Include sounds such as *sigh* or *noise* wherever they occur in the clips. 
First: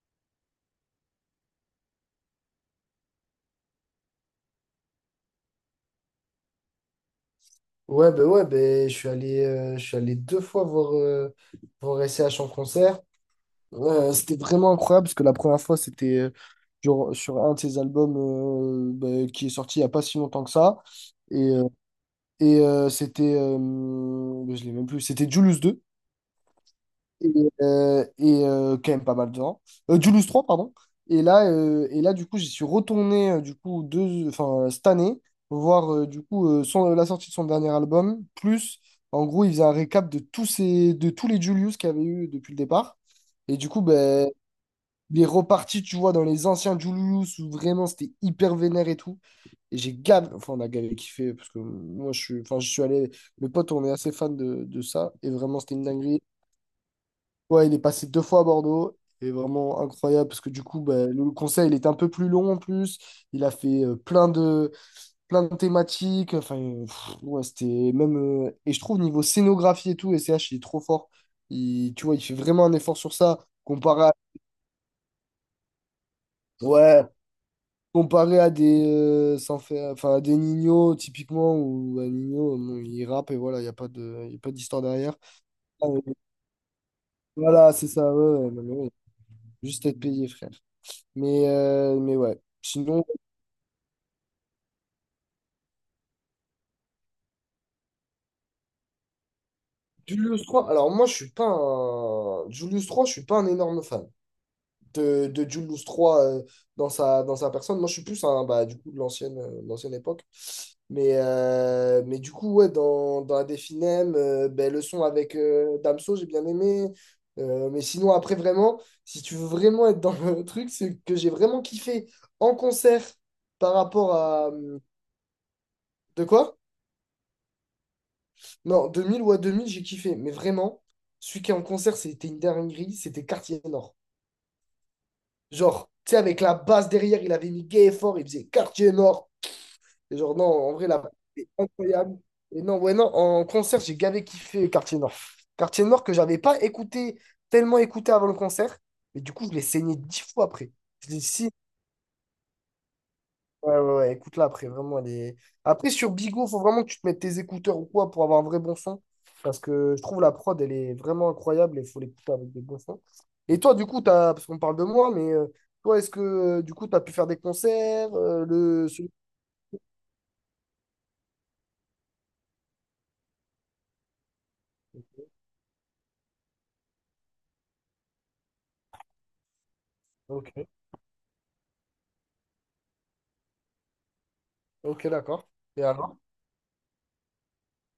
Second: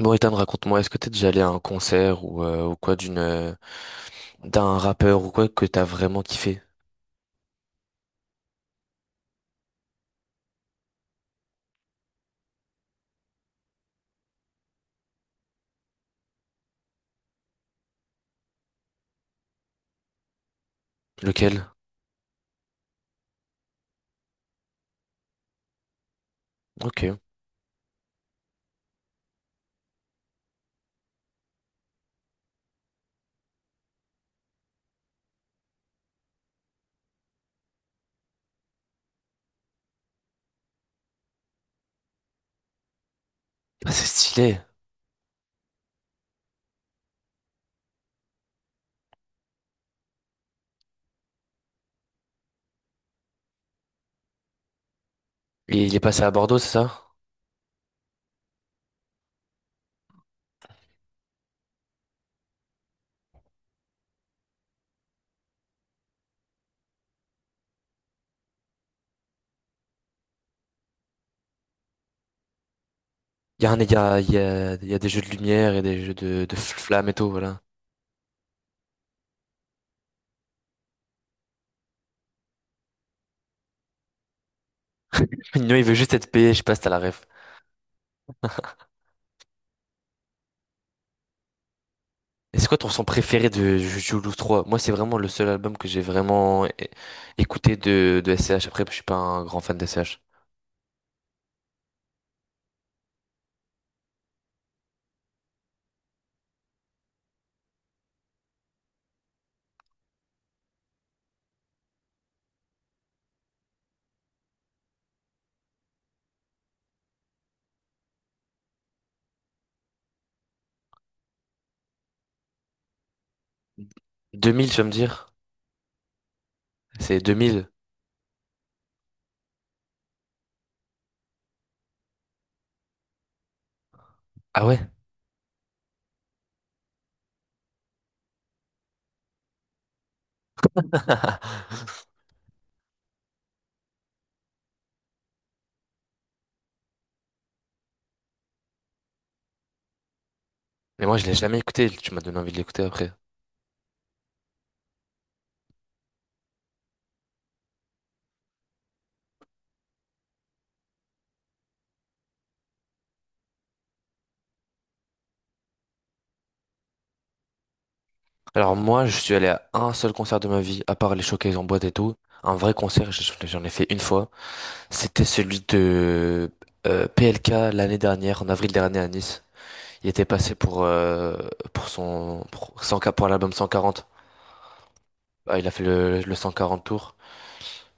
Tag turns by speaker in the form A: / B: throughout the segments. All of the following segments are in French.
A: Bon, Ethan, raconte-moi, est-ce que t'es déjà allé à un concert ou quoi d'un rappeur ou quoi que t'as vraiment kiffé?
B: Ouais, ben, je suis allé 2 fois voir S C H en concert. C'était vraiment incroyable parce que la première fois, c'était sur un de ses albums ben, qui est sorti il n'y a pas si longtemps que ça. Et,
A: Lequel?
B: euh, et c'était, ben, je l'ai même plus, c'était Julius deux
A: Ok.
B: et, et quand même pas mal de gens. Julius 3, pardon. Et là, du coup, j'y suis retourné du coup, cette année, voir du coup, la sortie de son dernier album. Plus, en gros, il faisait un récap de tous les Julius qu'il y avait eu depuis le départ. Et du coup,
A: Ah, c'est
B: ben,
A: stylé.
B: il est reparti, tu vois, dans les anciens Julius où vraiment c'était hyper vénère et tout. Et enfin, on a gavé kiffé parce que moi, enfin, je suis allé, mes potes, on est assez fan de ça. Et vraiment, c'était une
A: Et il est
B: dinguerie.
A: passé à Bordeaux, c'est ça?
B: Ouais, il est passé 2 fois à Bordeaux. Et vraiment incroyable parce que du coup, ben, le conseil il est un peu plus long en plus. Il a fait plein de thématiques. Enfin, ouais, c'était même. Et je trouve, niveau scénographie et tout, S C H il est trop fort. Il, tu vois, il fait vraiment un effort sur ça.
A: Il y a un, il y
B: Comparé à,
A: a, il y a, il y a des jeux de lumière et des jeux de
B: ouais,
A: flammes et tout, voilà.
B: comparé sans faire, enfin, à des Nino, typiquement, ou à Nino, bon, il rappe et voilà, il y a pas d'histoire derrière.
A: *laughs* Non, il
B: Ah,
A: veut
B: euh,
A: juste être payé, je sais pas si t'as la ref.
B: Voilà, c'est ça. Ouais, ouais, non, mais ouais, juste être payé, frère. Mais ouais.
A: Et c'est quoi ton
B: Sinon,
A: son préféré de Jules 3? Moi, c'est vraiment le seul album que j'ai vraiment écouté de SCH. Après, je suis pas un grand fan de SCH.
B: Julius trois alors moi je suis pas un. Julius 3, je suis pas un énorme fan de Julius trois dans sa personne. Moi je suis plus bah, du coup, de l'ancienne époque. Mais du coup, ouais, dans la Definem, ben, le son avec Damso, j'ai bien aimé. Mais sinon, après, vraiment, si tu veux vraiment être dans le truc, c'est que j'ai vraiment kiffé en concert par rapport à.
A: 2000, tu vas me dire?
B: De quoi?
A: C'est 2000.
B: Non, 2000 ou à 2000 j'ai kiffé. Mais vraiment, celui qui est en concert, c'était une dinguerie, c'était Quartier Nord.
A: Ah ouais?
B: Genre, tu sais, avec la basse derrière, il avait mis gay et fort, il faisait Quartier Nord. Et genre, non, en vrai, la c'était
A: *laughs*
B: incroyable. Et non, ouais, non, en concert, j'ai gavé kiffé Quartier Nord. Quartier Nord que j'avais pas écouté, tellement écouté avant le concert. Mais du coup, je l'ai saigné 10 fois après.
A: Mais
B: Je
A: moi,
B: l'ai
A: je l'ai jamais écouté. Tu m'as donné envie de l'écouter après.
B: Ouais, ouais, ouais, écoute-la après, vraiment, elle est. Après, sur Bigo, faut vraiment que tu te mettes tes écouteurs ou quoi pour avoir un vrai bon son. Parce que je trouve la prod, elle est vraiment incroyable et il faut l'écouter avec des bons sons. Et toi, du coup, t'as, parce qu'on parle de moi, mais toi, est-ce que du coup, t'as pu faire des concerts euh,
A: Alors
B: le... ce-
A: moi, je suis allé à un seul concert de ma vie, à part les showcases en boîte et tout. Un vrai concert, j'en ai fait une fois. C'était celui de PLK l'année dernière, en avril dernier à Nice. Il était
B: Ok,
A: passé pour 100 pour l'album 140.
B: ok, d'accord.
A: Ah, il a
B: Et
A: fait
B: alors?
A: le 140 tour.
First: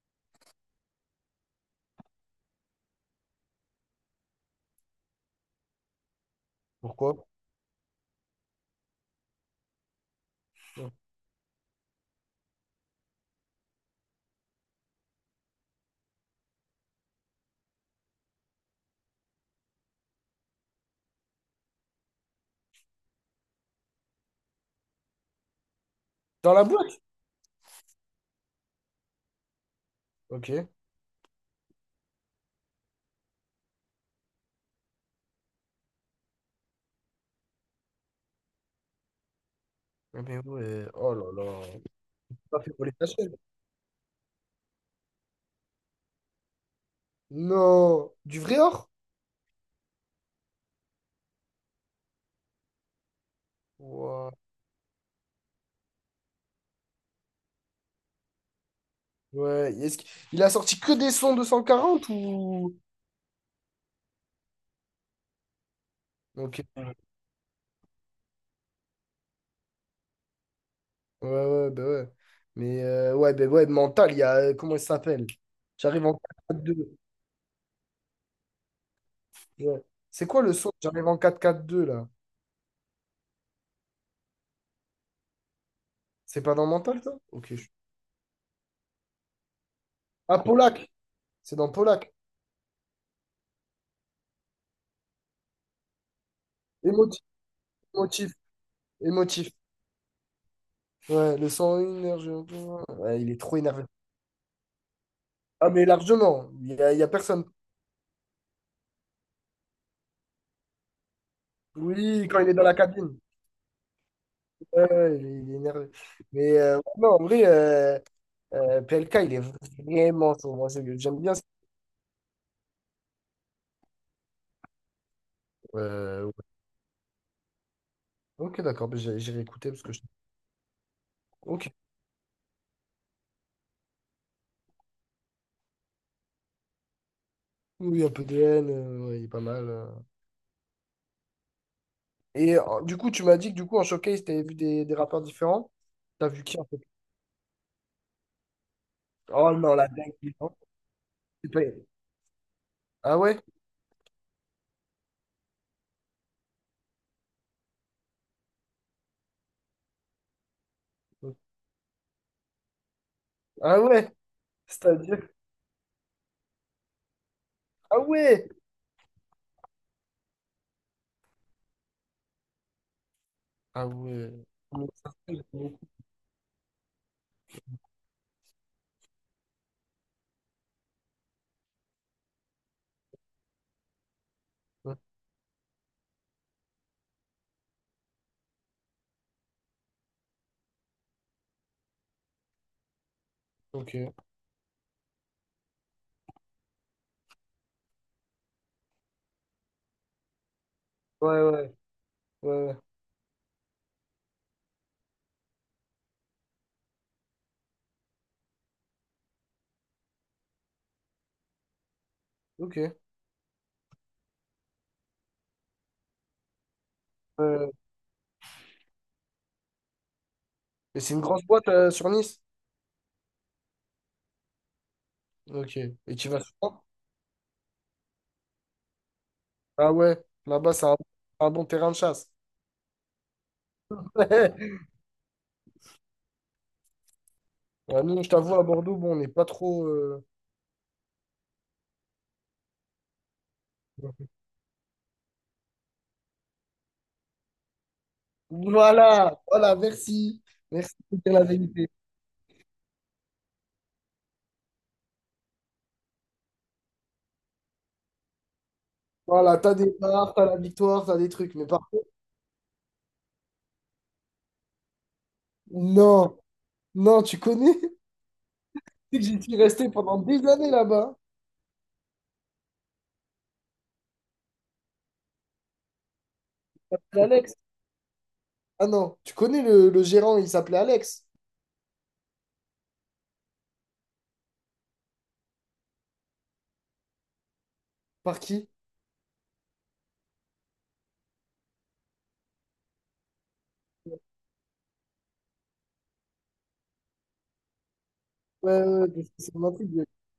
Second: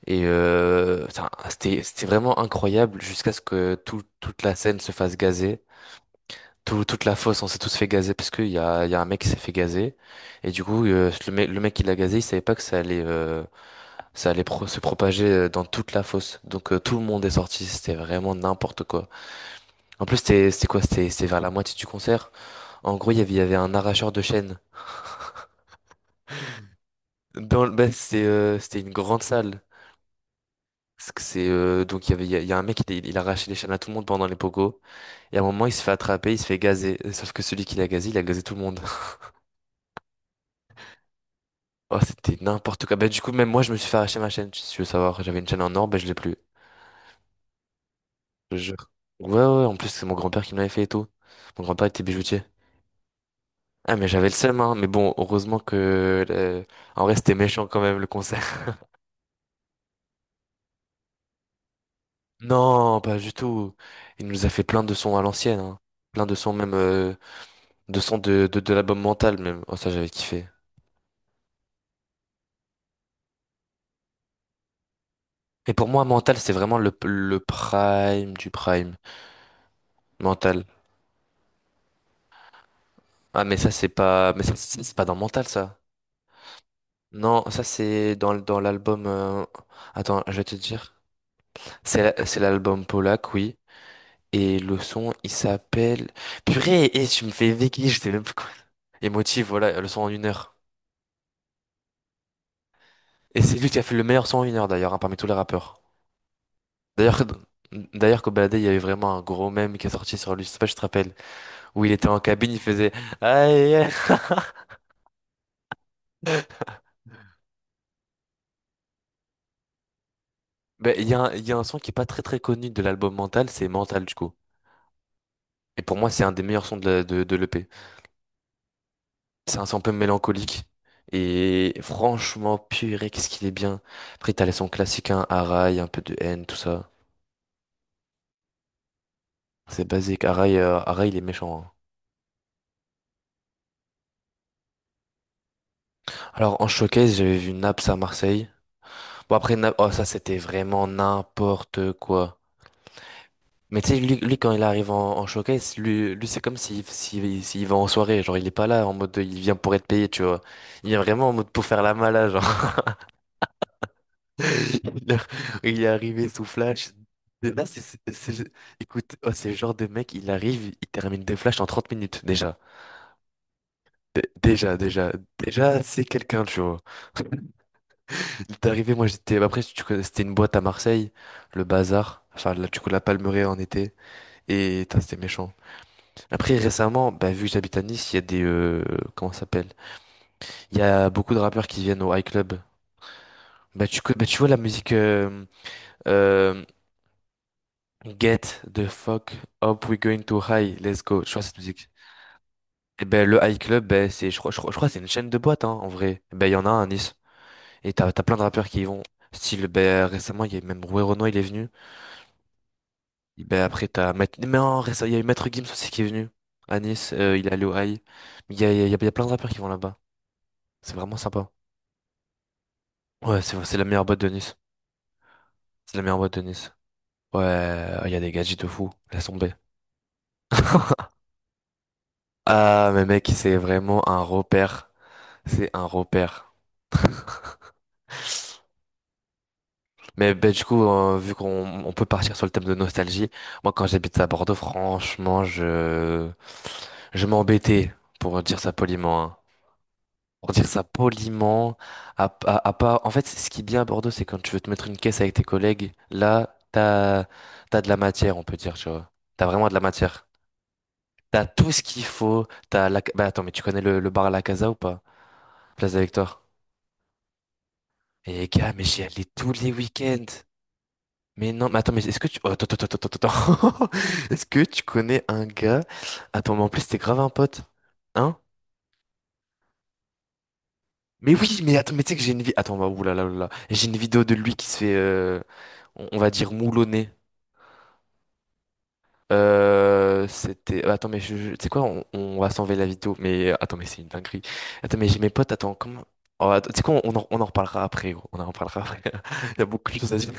A: Et putain, c'était vraiment incroyable jusqu'à ce que toute la scène se fasse gazer. Toute la
B: Pourquoi?
A: fosse, on s'est tous fait gazer parce qu'il y a un mec qui s'est fait gazer. Et du coup, le mec qui l'a gazé, il savait pas que ça allait se propager dans toute la fosse. Donc tout le monde est sorti, c'était vraiment n'importe quoi. En plus, c'était quoi? C'était vers la moitié du concert. En gros, il y avait un arracheur de chaînes.
B: Dans la boîte?
A: Bah, c'était une grande salle.
B: Ok.
A: Parce que C'est donc il y avait il y a un mec, il arrachait les chaînes à tout le monde pendant les pogos. Et à un moment, il se fait attraper, il se fait gazer, sauf que celui qui l'a gazé, il a gazé tout le monde.
B: Ah, mais ouais, oh là là.
A: Oh, c'était
B: T'as fait
A: n'importe
B: voler
A: quoi.
B: ta
A: Bah, du coup,
B: chaîne.
A: même moi, je me suis fait arracher ma chaîne, si tu veux savoir. J'avais une chaîne en or, bah, je l'ai plus.
B: Non, du
A: Je
B: vrai
A: te
B: or?
A: jure. Ouais, ouais, en plus, c'est mon grand-père qui me l'avait fait et tout. Mon grand-père était bijoutier. Ah, mais j'avais
B: Ouah.
A: le seum, hein. Mais bon, heureusement que, en vrai, c'était méchant quand même, le concert. *laughs*
B: Ouais, est-ce qu'il il a sorti que des sons 240 ou.
A: Non, pas du tout. Il nous a fait plein de sons à l'ancienne, hein. Plein de sons,
B: Ok.
A: même,
B: Ouais,
A: de sons de l'album Mental, même. Oh, ça, j'avais kiffé.
B: ouais, bah ouais. Mais ouais, bah ouais, mental, il y a. Comment il s'appelle?
A: Et pour moi,
B: J'arrive en
A: Mental, c'est vraiment le,
B: 4-4-2.
A: le prime du prime.
B: Ouais. C'est quoi le
A: Mental.
B: son? J'arrive en 4-4-2 là.
A: Ah, mais ça, c'est pas, mais ça, c'est pas dans Mental, ça.
B: C'est pas dans mental, ça?
A: Non,
B: Ok.
A: ça c'est dans l'album. Attends, je
B: Ah,
A: vais te
B: Polak!
A: dire.
B: C'est dans
A: C'est
B: Polak.
A: la- c'est l'album Polak, oui. Et le son, il s'appelle. Purée, et
B: Émotif,
A: tu me fais béquille, je sais même
B: émotif,
A: plus quoi. Émotive,
B: émotif.
A: voilà, le son en une heure.
B: Ouais, le 101, ouais, il
A: Et
B: est
A: c'est
B: trop
A: lui qui
B: énervé.
A: a fait le meilleur son en une heure d'ailleurs, hein, parmi tous les
B: Ah,
A: rappeurs.
B: mais largement. Il y a
A: D'ailleurs, que-
B: personne.
A: d'ailleurs, Kobalade, il y avait vraiment un gros mème qui est sorti sur lui, je sais pas si je te rappelle, où il était en
B: Oui, quand il
A: cabine,
B: est
A: il
B: dans la
A: faisait.
B: cabine.
A: Aïe, aïe.
B: Ouais, ouais, il est énervé. Mais non, en vrai, PLK, il est vraiment chaud. Moi,
A: Ben, il y
B: j'aime
A: a, un-
B: bien
A: il y a un son qui est pas très très connu de l'album Mental, c'est Mental du coup. Et pour moi, c'est un des
B: ça.
A: meilleurs sons de l'EP.
B: Ok, d'accord, bah, j'ai
A: C'est un
B: réécouté
A: son un
B: parce
A: peu
B: que je.
A: mélancolique.
B: Ok.
A: Et franchement, purée, qu'est-ce qu'il est bien. Après, t'as les sons classiques, hein, Arai, un peu de haine, tout ça.
B: Oui, oui, un peu DN, ouais, il est pas mal.
A: C'est basique. Arai, il est méchant, hein.
B: Et du coup, tu m'as dit que du coup, en showcase, t'avais vu des rappeurs différents. T'as vu qui
A: Alors,
B: en
A: en
B: fait?
A: showcase, j'avais vu Naps à Marseille. Bon,
B: Oh
A: après, Naps,
B: non, la
A: oh, ça,
B: dingue.
A: c'était
B: Non.
A: vraiment
B: C'est pas-
A: n'importe quoi.
B: Ah ouais?
A: Mais tu sais, lui, quand il arrive en showcase, lui c'est comme s'il va en soirée. Genre, il est pas là en mode, il vient pour être payé, tu vois. Il vient vraiment en
B: Ok.
A: mode pour faire la malade.
B: Ah ouais?
A: *laughs* Il
B: C'est-à-dire?
A: a- il est arrivé sous Flash. Et Là, c'est,
B: Ah
A: c'est-
B: ouais?
A: c'est- écoute, oh, c'est le genre de mec, il arrive, il termine des flashs en 30 minutes déjà.
B: Ah
A: Dé-
B: ouais.
A: Déjà,
B: Comment ça
A: déjà,
B: se fait, j'ai pas vu.
A: déjà, c'est quelqu'un, tu vois. Il est arrivé, moi j'étais. Après, tu connais, c'était une boîte à Marseille, le bazar. Enfin, là, du coup, la Palmeraie en été. Et
B: Ouais,
A: putain, c'était méchant. Après, récemment, bah, vu que j'habite à Nice, il y a des, comment ça s'appelle? Il y a beaucoup de rappeurs qui viennent au High Club. Bah,
B: ok. Ouais,
A: bah, tu vois la musiqueeuh, Get the fuck up, we're going to high, let's go. Je crois que c'est
B: ouais.
A: cette
B: Ouais,
A: musique.
B: ouais.
A: Et ben le High Club, ben c'est, je crois que c'est une chaîne de boîtes, hein, en vrai. Eh ben il y en a un à Nice. Et t'as plein de rappeurs qui y vont. Style, ben récemment, il y a même Roué Renoir, il est venu.
B: Ok.
A: Et ben après, t'as Maître, mais non, récemment, il y a eu Maître Gims aussi qui est venu à Nice. Il est allé
B: Ouais.
A: au high. Il y a, il y a, il y a plein de rappeurs qui vont là-bas. C'est
B: Et c'est
A: vraiment
B: une grosse
A: sympa.
B: boîte sur Nice?
A: Ouais, c'est la meilleure boîte de Nice.
B: Ok.
A: C'est la
B: Et
A: meilleure
B: tu
A: boîte
B: vas
A: de Nice.
B: souvent?
A: Ouais, il y a des gadgets de fou. Laisse tomber.
B: Ah ouais. Là-bas, c'est un bon terrain de chasse.
A: Ah, mais mec, c'est vraiment un
B: *laughs*
A: repère. C'est un repère.
B: Ouais, nous, je t'avoue, à Bordeaux, bon, on n'est pas trop.
A: Mais ben, du coup, vu qu'on peut partir sur le thème de nostalgie, moi quand j'habite à Bordeaux, franchement, je m'embêtais pour dire ça poliment, hein.
B: Voilà, voilà, merci.
A: Pour dire ça
B: Merci de dire la
A: poliment,
B: vérité.
A: à pas. En fait, ce qui est bien à Bordeaux, c'est quand tu veux te mettre une caisse avec tes collègues, là, t'as de la matière, on peut dire, tu vois. T'as
B: Voilà,
A: vraiment de
B: t'as
A: la
B: des
A: matière.
B: parts, t'as la victoire, t'as des
A: T'as
B: trucs. Mais
A: tout
B: par
A: ce qu'il
B: contre,
A: faut. T'as la. Bah attends, mais tu connais le bar à la Casa ou pas? Place de la
B: non,
A: Victoire.
B: non, tu connais? *laughs*
A: Et gars, mais j'y
B: C'est
A: allais
B: que j'y
A: tous
B: suis
A: les
B: resté pendant
A: week-ends.
B: des années là-bas.
A: Mais non, mais attends, mais est-ce que tu... oh, attends. *laughs* Est-ce que tu connais un gars... Attends, mais en plus, c'était grave
B: C'est
A: un
B: Alex.
A: pote. Hein?
B: Ah non, tu connais le gérant, il s'appelait Alex.
A: Mais oui, mais attends, mais tu sais que j'ai une vie... Attends, bah, oulala, oulala. J'ai une vidéo de lui qui se fait, on va dire moulonner.
B: Par qui?
A: C'était... Attends, mais je... Tu sais quoi? On va s'enlever la vidéo. Mais attends, mais c'est une dinguerie. Attends, mais j'ai mes potes, attends, comment... Oh, attends, tu sais quoi? On en reparlera après, gros. On en
B: Ouais,
A: reparlera
B: ouais,
A: après.
B: ouais,
A: *laughs*
B: parce que c'est
A: Il y a
B: mon
A: beaucoup de
B: intrigue.
A: choses
B: *laughs*
A: à dire.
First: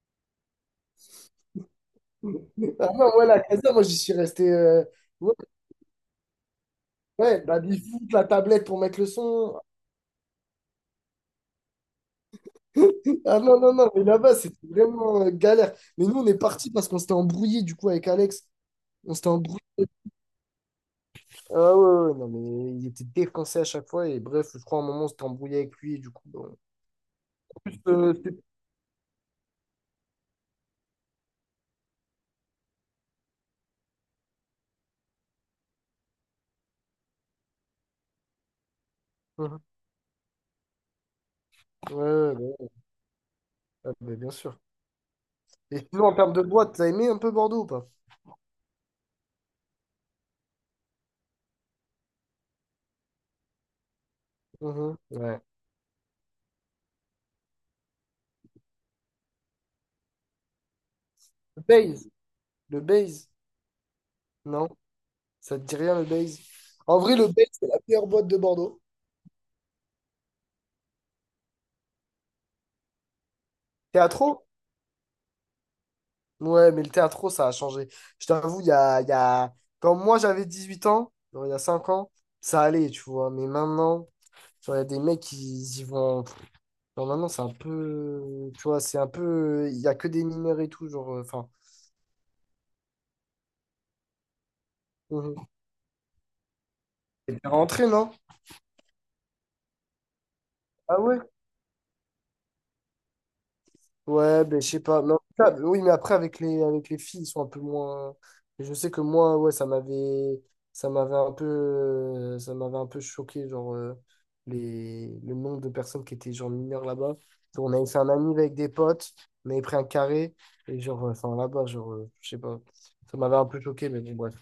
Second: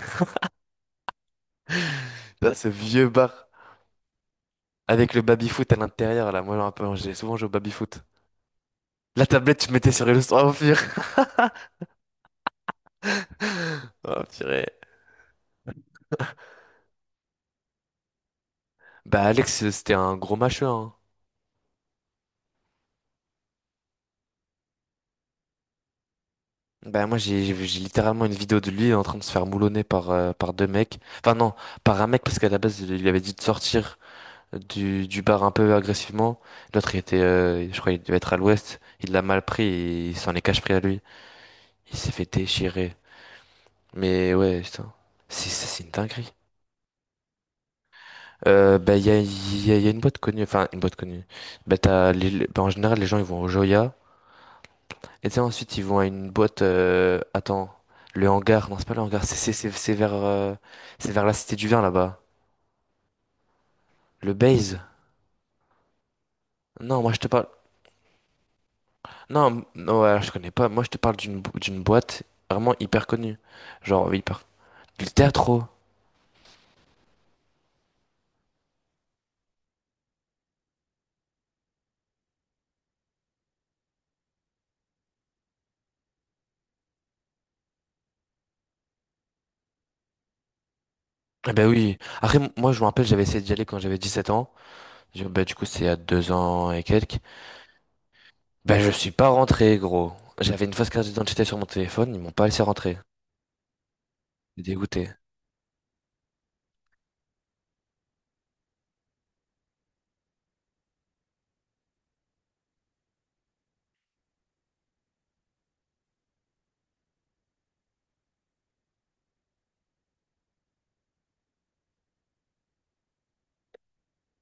A: *laughs* Là, ce
B: Ah
A: vieux
B: non, ouais, la
A: bar
B: casa, moi j'y suis resté.
A: avec le
B: Ouais,
A: baby-foot à l'intérieur, là. Moi, un peu, j'ai souvent
B: ouais,
A: joué au
B: bah, du
A: baby-foot.
B: foot, la tablette pour mettre le
A: La
B: son.
A: tablette, tu mettais sur Illustrator au pire. *laughs*
B: Ah non, non, non, mais
A: Oh,
B: là-bas,
A: purée.
B: c'était vraiment galère. Mais nous, on est parti parce qu'on s'était embrouillé du coup avec Alex. On
A: Bah,
B: s'était embrouillé.
A: Alex, c'était un gros mâcheux, hein.
B: Ah ouais, ouais, ouais, non, mais il était défoncé à chaque fois. Et bref, je crois à un moment, on s'était embrouillé avec lui. Et du coup, bon.
A: Bah, moi, j'ai
B: En
A: j'ai- j'ai
B: plus,
A: littéralement une vidéo de lui en train de se faire moulonner par 2 mecs. Enfin, non, par un mec, parce qu'à la base, il lui avait dit de sortir du bar un peu agressivement. L'autre, il était, je crois, il devait être à l'ouest. Il l'a mal
B: Mhm.
A: pris et il s'en est cache pris à lui. Il s'est fait
B: Ouais, ouais, ouais.
A: déchirer.
B: Ah, bah, bien
A: Mais
B: sûr.
A: ouais, putain. C'est c'est-
B: Et
A: c'est une
B: sinon, en
A: dinguerie.
B: termes de boîte, t'as aimé un peu Bordeaux ou pas?
A: Bah, il y a, il y a- il y a une boîte connue, enfin, une boîte connue. Bah, bah, en général, les gens, ils vont au Joya.
B: Mhm.
A: Et tu sais,
B: Ouais.
A: ensuite, ils vont à une boîte. Attends, le hangar. Non, c'est pas le hangar. C'est vers la Cité
B: Le
A: du Vin
B: Baze.
A: là-bas.
B: Le Baze.
A: Le
B: Non?
A: Baze.
B: Ça te dit rien, le Baze? En
A: Non, moi
B: vrai,
A: je te
B: le Baze,
A: parle.
B: c'est la meilleure boîte de Bordeaux.
A: Non, non, ouais, je connais pas. Moi je te parle d'une boîte vraiment hyper connue. Genre hyper.
B: Théâtro?
A: Le Teatro.
B: Ouais, mais le théâtro, ça a changé. Je t'avoue, il y a. Quand moi, j'avais 18 ans, genre, il y a 5 ans, ça allait, tu vois. Mais maintenant, genre, il y a des mecs, qui y vont. Genre maintenant, c'est un peu. Tu vois, c'est un peu. Il n'y a que des mineurs et tout, genre. Enfin.
A: Eh ben oui. Après, moi je me rappelle, j'avais essayé d'y aller quand j'avais 17 ans. Bah,
B: Mhm.
A: du coup, c'est il y a 2 ans et quelques.
B: Et t'es rentré, non?
A: Ben je suis pas rentré, gros. J'avais une fausse
B: Ah
A: carte
B: ouais?
A: d'identité sur mon téléphone. Ils m'ont pas laissé rentrer.
B: Ouais, ben je
A: J'étais
B: sais pas.
A: dégoûté.
B: Mais en tout cas, oui, mais après, avec les filles, ils sont un peu moins. Et je sais que moi, ouais, ça m'avait. Ça m'avait un peu. Ça m'avait un peu choqué, genre. Le nombre de personnes qui étaient, genre, mineures là-bas. Donc, on avait fait un ami avec des potes. On avait pris un carré. Et, genre, enfin, là-bas, genre. Je sais pas. Ça m'avait un peu choqué, mais bon, bref.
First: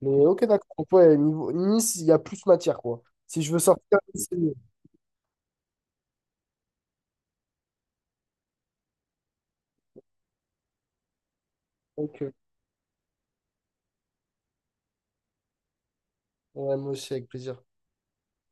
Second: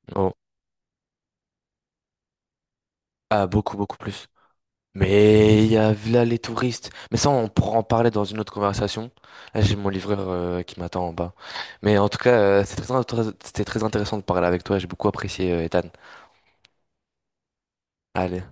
B: Mais
A: Oh.
B: ok, d'accord. Donc, ouais, niveau Nice, il y a plus matière, quoi. Si
A: Ah,
B: je veux
A: beaucoup, beaucoup
B: sortir,
A: plus.
B: c'est mieux.
A: Mais il y a là les touristes. Mais ça, on pourra en parler dans une autre conversation. Là, j'ai mon livreur qui m'attend en bas. Mais en tout cas,
B: Ok.
A: c'était très intéressant de parler avec toi. J'ai beaucoup apprécié, Ethan.
B: Ouais, moi aussi, avec plaisir.
A: Allez.